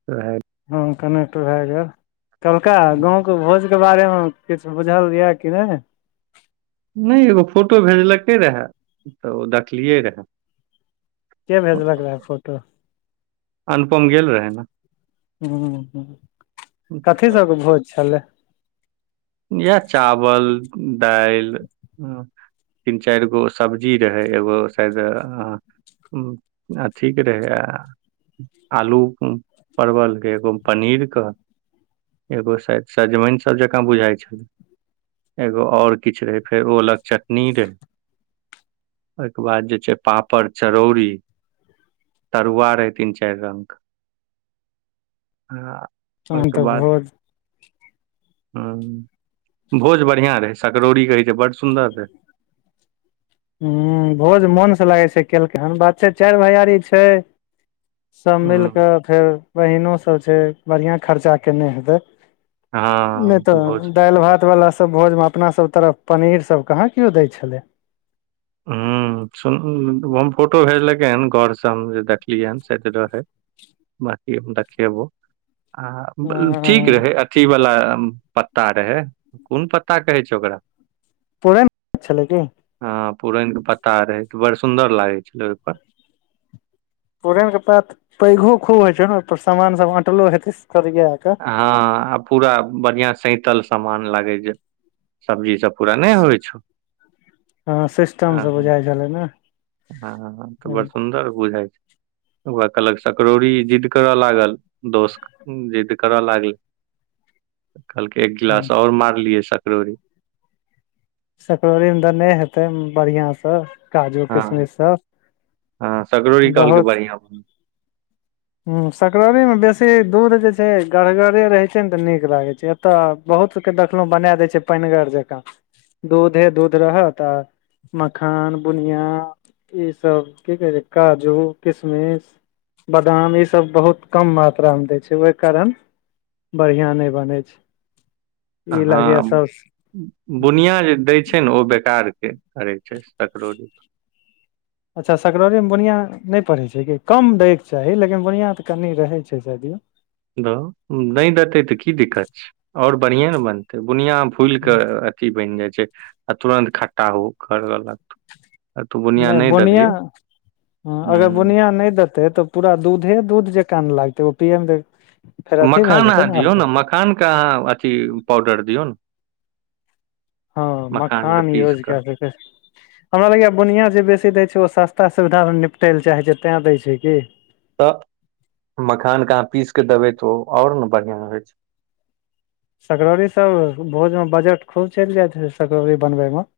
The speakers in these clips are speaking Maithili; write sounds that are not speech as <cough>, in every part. <unintelligible> हँ कनेक्ट भए गेल कौल्हका गाँवके भोज के बारे मे किछु बुझल यऽ कि नहि नहि एगो फोटो भेजलकै रहए तऽ ओ देखलियै रहए के भेजलक रहै फोटो अनुपम गेल रहै ने ह कथी तऽ सबके भोज छलै याह चावल दालि तीन चारि गो सब्जी रहै एगो शायद आ ह आ अथिक रहैया आलू परवल के एगो पनीरके एगो सायद सजमनि सब जका बुझाय छै एगो आओर किछु रहे फेर ओलक चटनी रहे ओहिके बाद जे छै पापड़ चरौरी तरुआ रहै तीन चारि रंगके आ तहन ओहिके तऽ बाद भोज ह भोज बढ़ियां रहे सकरौरी कहे छै बड सुन्दर रहे ह भोज मोन से लागै छै केलकै हन बात छै चारि भैआरी छै सभ हूँ मिलि कऽ फेर बहीनोसभ छै बढ़िआँ खर्चा कयने हेतै नहि हँ तऽ भोज दालि भात वाला सब भोज भात अपनासभ तरफ पनीर सब कहाँ केओ दै छलै ह सुन फोटो भेजलकै हन घर सम जे देखलियै हन सायद रहय बाकी हम देखेबो आ ठीक ह रहै अथी वाला पत्ता रहे कोन पत्ता कहै छै ओकरा पूरेमे छलै की हँ पुरैनके पत्ता रहै तऽ बड़ सुन्दर लागै छलै ओहिपर पुरैन‌ के पात पैघो खूब होे छै ने ओ पर सामान सब अंटलो हेते सरिया के हँ आ पूरा बढ़िया सैतल सामान लागे जे सब्जी सब पूरा नहि होइ छौ आ ह बुझलैए ने हँ तऽ बड़ एकदम। सुन्दर बुझाय छै ओहै कहलक सकड़ौरी जिद्द करऽ लागल दोस्त जिद्द करऽ लागलै <inaudible> कहलकै एक गिलास आओर मारलियै सकड़ौरी सकड़ौरी मे देने हेतै बढ़िया सँ काजू हँ किशमिश हँ सब सकरौरी बहुत <unintelligible> ह सकरौरी मे बेसी दूध जे छै गरगरे रहै छै ने तऽ नीक लागै छै तऽ बहुत सबके देखलहु बनाए दै छै पानिगर जकाँ दूधे दूध रहत आ मखान बुनिया ई सब की कहे छै काजू किशमिश गाम मे ई सब बहुत कम मात्रा मे दै छै ओहि कारण बढ़िआँ नहि बनै छै ई लागैया हँ सब बुनिया जे दै छै ने ओ बेकार के करै छै सकड़ौरी अच्छा सकड़ौरि मे बुनिया नहि पढ़ै छै कि कम दैके चाही लेकिन बुनिआँ तऽ कनि रहै छै शायद यौ नहि देतै तऽ की दिक्कत छै आओर बढ़िए ने बनतै बुनिया फूल कऽ अथि बनि जाइ छै आ तुरन्त खट्टा हो करक नहि बुनिया अगर बुनिया नहि देत तै तऽ पूरा दूधे दूध जेका न लागतै ओ पियएमे मखान अहाँ दियौ ने मखानके अहाँ अथी पाउडर दियौ ने हँ के मखान पीस यूज कऽ कए सकै हमरा लगैए बुनियाँ जे बेसी दै छै ओ सस्ता सुविधा में निपटय लए चाहै छै तै दै छै की तऽ मखानके अहाँ पीस कऽ देबै तऽ ओ आओर ने बढ़िया होइ छै सकड़ौरी सब भोज मे बजट खूब चलि जायइत सकड़ौरी बनबय मे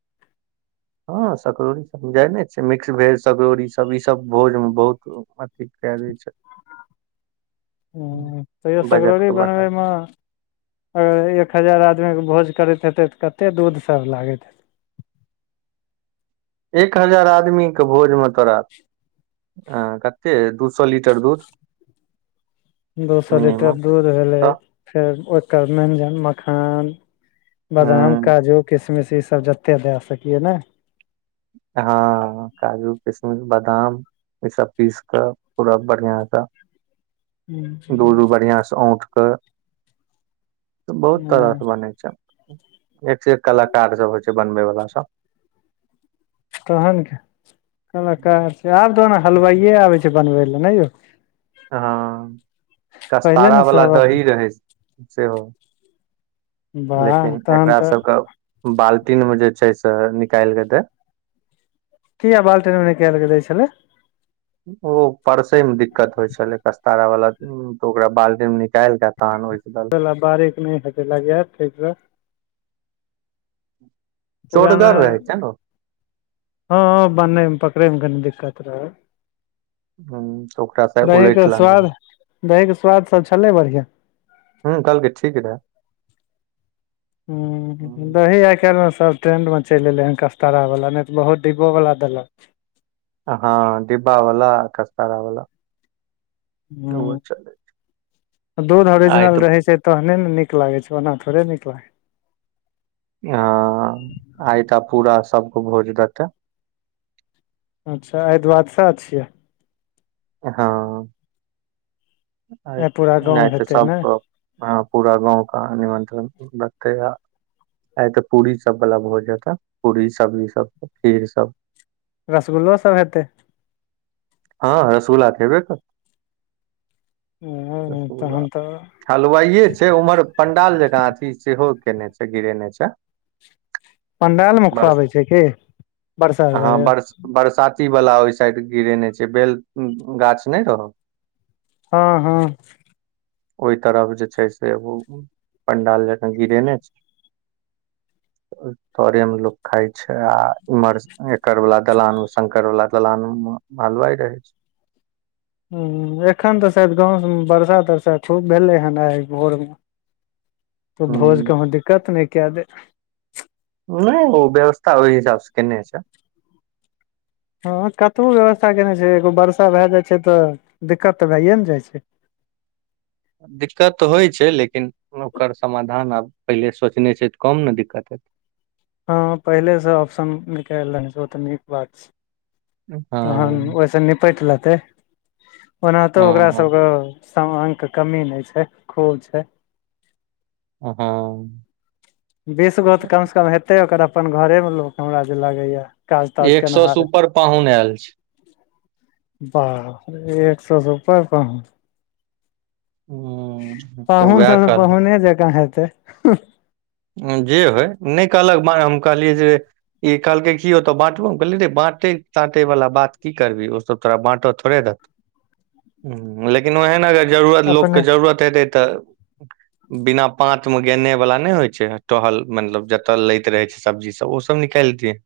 हँ सकड़ौरी सब जाइ ने छै मिक्स भेज सकड़ौरी सब ई सब भोज मे बहुत अति कै दै छै ह तैयो बजट सकड़ौरी के बढ़ा बनबैमे अगर एक हजार आदमी के भोज करैत हेते तऽ कते दूध सब लागैत हेते एक हजार आदमी के भोज मे तोरा ह कते दू सौ लीटर दूध दू सौ मिनिमम लीटर दूध भेलै तऽ फेर ओकर मेनजन मखान बादाम उ काजू किशमिश ई सब जते दै सकिए ने हँ काजू किशमिश बादाम ई सब पीस क पूरा बढ़िया सा दूध उध बढ़ियासँ औठ कऽ बहुत हूं तरहसँ बनेै छै एक से एक कलाकार सब होइ छै बनबै वाला सब तहन कलाकार छै आब तऽ ओ ने हलवाइए आबै छै बनबै लए नहि यौ हँ पहिले कस्तारा ने वला सब अपन दही रहै सेहो वाह लेकिन तहन एकरा तऽ सबके बाल्टीन मे जे छै से निकालि दैय किया बाल्टीन मे निकाल के दै छलै ओ परसै मे दिक्कत होइ छलै कस्तारा वाला तऽ ओकरा बाल्टी मे निकालि कऽ तहन ओहि ओकरा बारिक नहि हेतै लागै यै तै दुआरे पुराना चोड़गर रहै छै ने हँ बनैमे पकड़ैमे कनी दिक्कत रहल तऽ ओकरा से दहीे उलटि के लेने रहे स्वाद दही के स्वाद सब छलै बढ़िआं ह कहलके ठीक रहै हू दही आइकाल्हिमे सब ट्रेंड मे चलि एलै हन कच्कारा वला नहि तऽ बहुत डिब्बो बला देलक हँ डिब्बा वला कच्कारा वला हूंम्म दूध आइ ओरिजिनल तऽ रहै छै तहने ने नीक लागै छै ओना थोड़े नीक लागै छै हाँ आइता पूरा सबके भोज देतै अच्छा आए द्वावदशा छियै हँ आइ पूरा गाँव आय तऽ हेतै सब ने कऽ हँ पूरा गाँव कऽ निमंत्रण दतेै आब आय तऽ पूरी सब वाला भोज हेतय पूरी सब्जी सब खीर सब रसगुल्लो सब हेतै हँ रसगुल्ला तऽ हेबे करतै हूं तहन तऽ हलुवाइये छै उम्हर पंडाल जकाँ अथी सेहो केने छै गिरेने छै पंडाल मे बरस खुआबै छै कि बर्षा आर हँ दुआरे बरस बरसाती वला ओहि साइड गिरेने छै बेल गाछ नहि रहो हँ हँ ओहि तरफ जे छै से एखन पंडाल गिरेने छै <inaudible> <unintelligible> तोरेमे लोग खाय छै आ इम्हर एकड़ वाला दलान मे शंकर वाला दालान मे हलवाइ रहै छै हूंम्म एखन तऽ शायद गाँवमे बरसा तरसा खूब भेलै हन आइ भोरमे तऽ भोज हुं कहूं दिक्कत नहि के दै नहि ओ व्यवस्था ओहि हिसाब से केने छै हँ कतबो व्यवस्था केयने छै एगो वर्षा भए जाइ छै तऽ दिक्कत तऽ भैए ने जाइ छै दिक्कत तऽ होइत छै लेकिन ओकर समाधान आब पहिले सोचने छै तऽ कम ने दिक्कत हेतै हँ पहिलेसँ ऑप्शन निकालि लेने छै ओ तऽ नीक बात छै तहन हँ ओहिसँ निपटि लेतै ओनाहुतो ओकरा हँ सभके समांग के कमी नहि छै खूब छै ओ हॉं बीसगो तऽ कमसँ कम हेतै ओकर अपन घरेमे लोक हमरा जे लगैए एक सौ से उपर पाहुन आयल छै बापरे एक सए से उपर पाहुन हुं पाहुन वएह सब तऽ कहलक पाहुने जकाँ हेतै जे होय नहि कहलक बांय हम कहलियै जे ई कहलकै की ओतऽ बांटु हम कहलियै रे बांटे तांटे बला बात की करबी ओ सब तोरा बांटऽ थोड़े देतो <inaudible> हूँ लेकिन ओहे ने जरूरत लोक के अपने जरूरत हेतै तऽ बिना पाॅंत मे गेने वाला नहि होयते छै टहल मतलब जतय लैत रहे छै सब्जी सब ओ सब निकाल दियै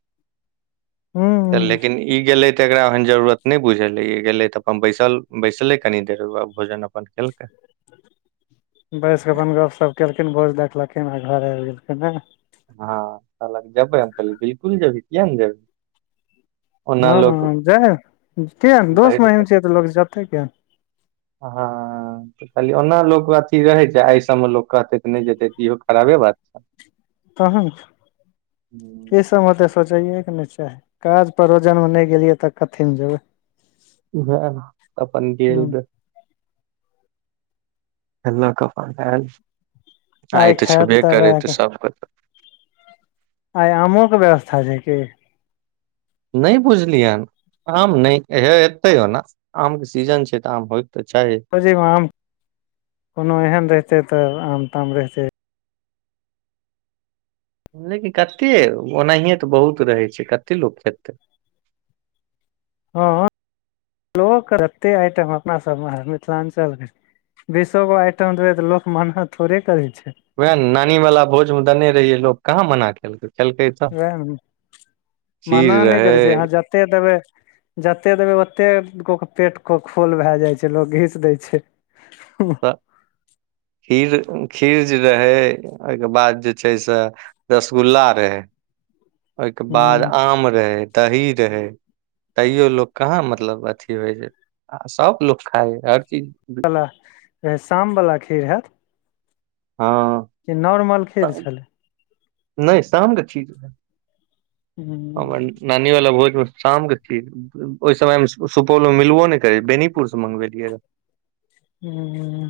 हूँ लेकिन ई गेलै तऽ एकरा एहन जरूरत नहि बुझले ई गेले तऽ अपन बैसल बैसले कनी देर भोजन अपन केलकै बैसिकऽ अपन गप्पशप कयेलखिन भोज देखलखिन आओर घर आबि गेलखिन नै हँ कहलक जेबै हम कहली बिलकुल जेबै किए नै जेबै हॅं जाए किएक दोस्त भरि महिम छियै तऽ लोक जेतै किए ने हाँ कहलीयै ओना लोक अथी रहै छै एहि सभमे लोक कहतै तऽ नहि जेतै तऽ इहो खराबे बात छै तहन की ई हम्म, सबमे तऽ सोचैएके नै चाही काज परोजनमे नहि गेलियै तऽ कथीमे जेबै उएह नऽ <unintelligible> अपन गेल हूँ रही ल क अपन आयल आइ ते खायत छेबे करे दबाए त सबके तऽ आय आमोे के व्यवस्था छै की नहि बुझलियनि आम नहि हे एतै ओना आम के सीजन छै तऽ आम होयके तऽ चाही खोजी मे आम कोनो एहन रहिते तऽ आम ताम रहतै लेकिन कते ओनाहिए तऽ बहुत रहै छै कतेक लोक खेतै हँ लोक एते आइटम अपना सबमे मिथिलाञ्चलके बीसोगो आइटम देबै तऽ लोक मना थोड़े करै छै वएह नानी वाला भोज में देने रहिय लोग कहाँ मना केलकै खेलकै तऽ वएह ने खीर रहै दे देबै जते देबै ओते गो के पेटके खोल भए जाइ छै लोग घीच दै छै हूंह खीर खीर जे रहै ओके बाद जे छै से रसगुल्ला रहै ओहिके बाद हूँ आम रहै दही रहै तैयो लोक कहाँ मतलब अथी होइ जे आ सभ लोग खाय हर चीज लाऽ शाम बाला खीर हैत हँ कि नॉर्मल खीर छलै नहि शाम क खीर हम हूँ नानी वाला भोजमे शाम क खीर ओहि समय मे सुपौल मे मिलबो नहि करै बेनीपुर से मंगवेलियै रहैय ह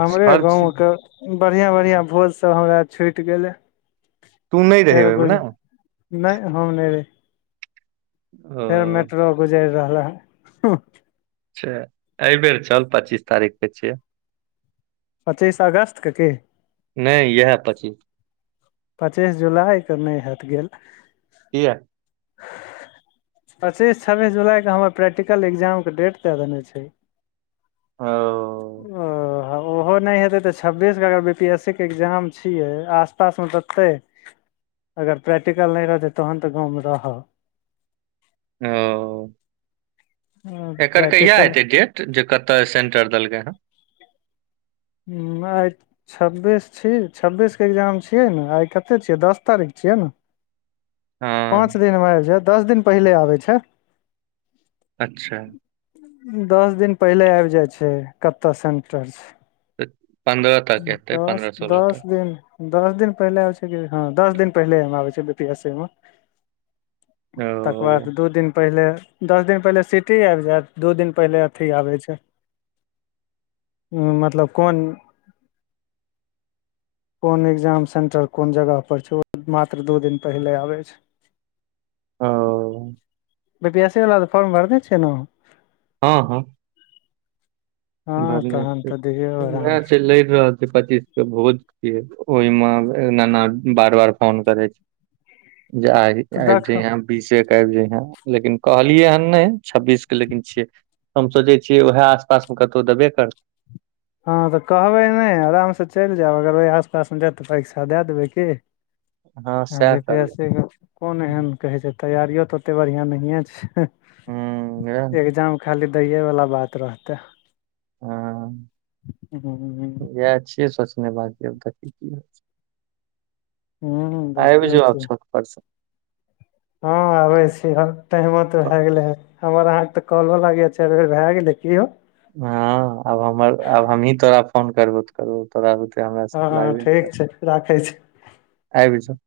हमरे हर चीज गाँवके बढ़िआं बढ़िआँ भोज सब हमरा छुटि गेलै तू नहि रहे फेर ओहिमे ने गुज नहि हम नहि रही फेर ओ मेट्रो गुजैरि रहलाह ह अच्छाऽ एहिबेर चल पच्चीस तारीख के छियै पचीस अगस्तके कि नहि इएह पचीस पचीस जुलाइके नहि हेत गेल किया <unintelligible> पच्चीस छब्बीस जुलाइके हमर प्रैक्टिकल एकग्जामके डेट दऽ देने छै ओ ओ ह ओ ओहो नहि हेतै तऽ छब्बीसके अगर बी पी एस सी के एग्जाम छियै आसपासमे तऽ अगर प्रैक्टिकल नहि रहतै तहन तऽ गाँवमे रहऽ ओ एकर कहिया प्रैक्टिकल एते डेट जे कतय सेंटर देलकै हँ हूँ आय छब्बीस छी छब्बीसके एग्जाम छियै ने आय कतेक छियै दस तारीख छियै ने हँ पाँच दिनमे आबि जाय दस दिन पहिले आबैत छै अच्छा दस दिन पहिले आबि जाय छै कत्तऽ सेंटर छै तऽ पन्द्रह तक एतै दस पन्द्रह सोलह दस तक दिन दस दिन पहिले आबै छै कि हँ दस दिन पहिले हम आबै छै बी पी एस सी मे ओ तकर बाद दू दिन पहिले दस दिन पहिले सिटी आबि जायत दू दिन पहिले अथी आबै छै ह मतलब कोन कोन एग्जाम सेन्टर कोन जगहपर छै ओ मात्र दू दिन पहिले आबै छै ओ बी पी एस सी वला तऽ फॉर्म भरने छै ने हँ हँ हँ भरने तहन तऽ दियौ आराम वएह से छै लड़ रहल पच्चीस के भोज छिय ओहि मेना बार बार फोन करे छै जे आब तऽ जाइ देखह यहाँ बीसे के आबि जाइ हं लेकिन कहलियै हन नहि छब्बीस के लेकिन छिय हम सोचै छियै उएह आस पास मे कतहु देबे करतै हँ तऽ कहबै नहि आरामसँ चलि जायब अगर ओहि आसपासमे जायब तऽ परीक्षा दए देबै की हँ सएह करबै बीपीएससी के कोन एहन कहै छै तैआारियओ तऽ ओतेक बढ़िआँ नहिए छै एह एग्जाम खाली दैएवला बात रहतै हँ हुँ इएह छियै सोचने बाद की हू आब जब छो परसो हँ आबे छी टाइम त तऽ। भए गेले हे हमर अहाँ के तऽ कॉल लाग चारि बेर भए गेलै क हो हँ आब हमर आब हम ही तोरा फोन करबौ त कर तोरा आब त हमरा हँ लाग ठीक छै राखै छी आबी जो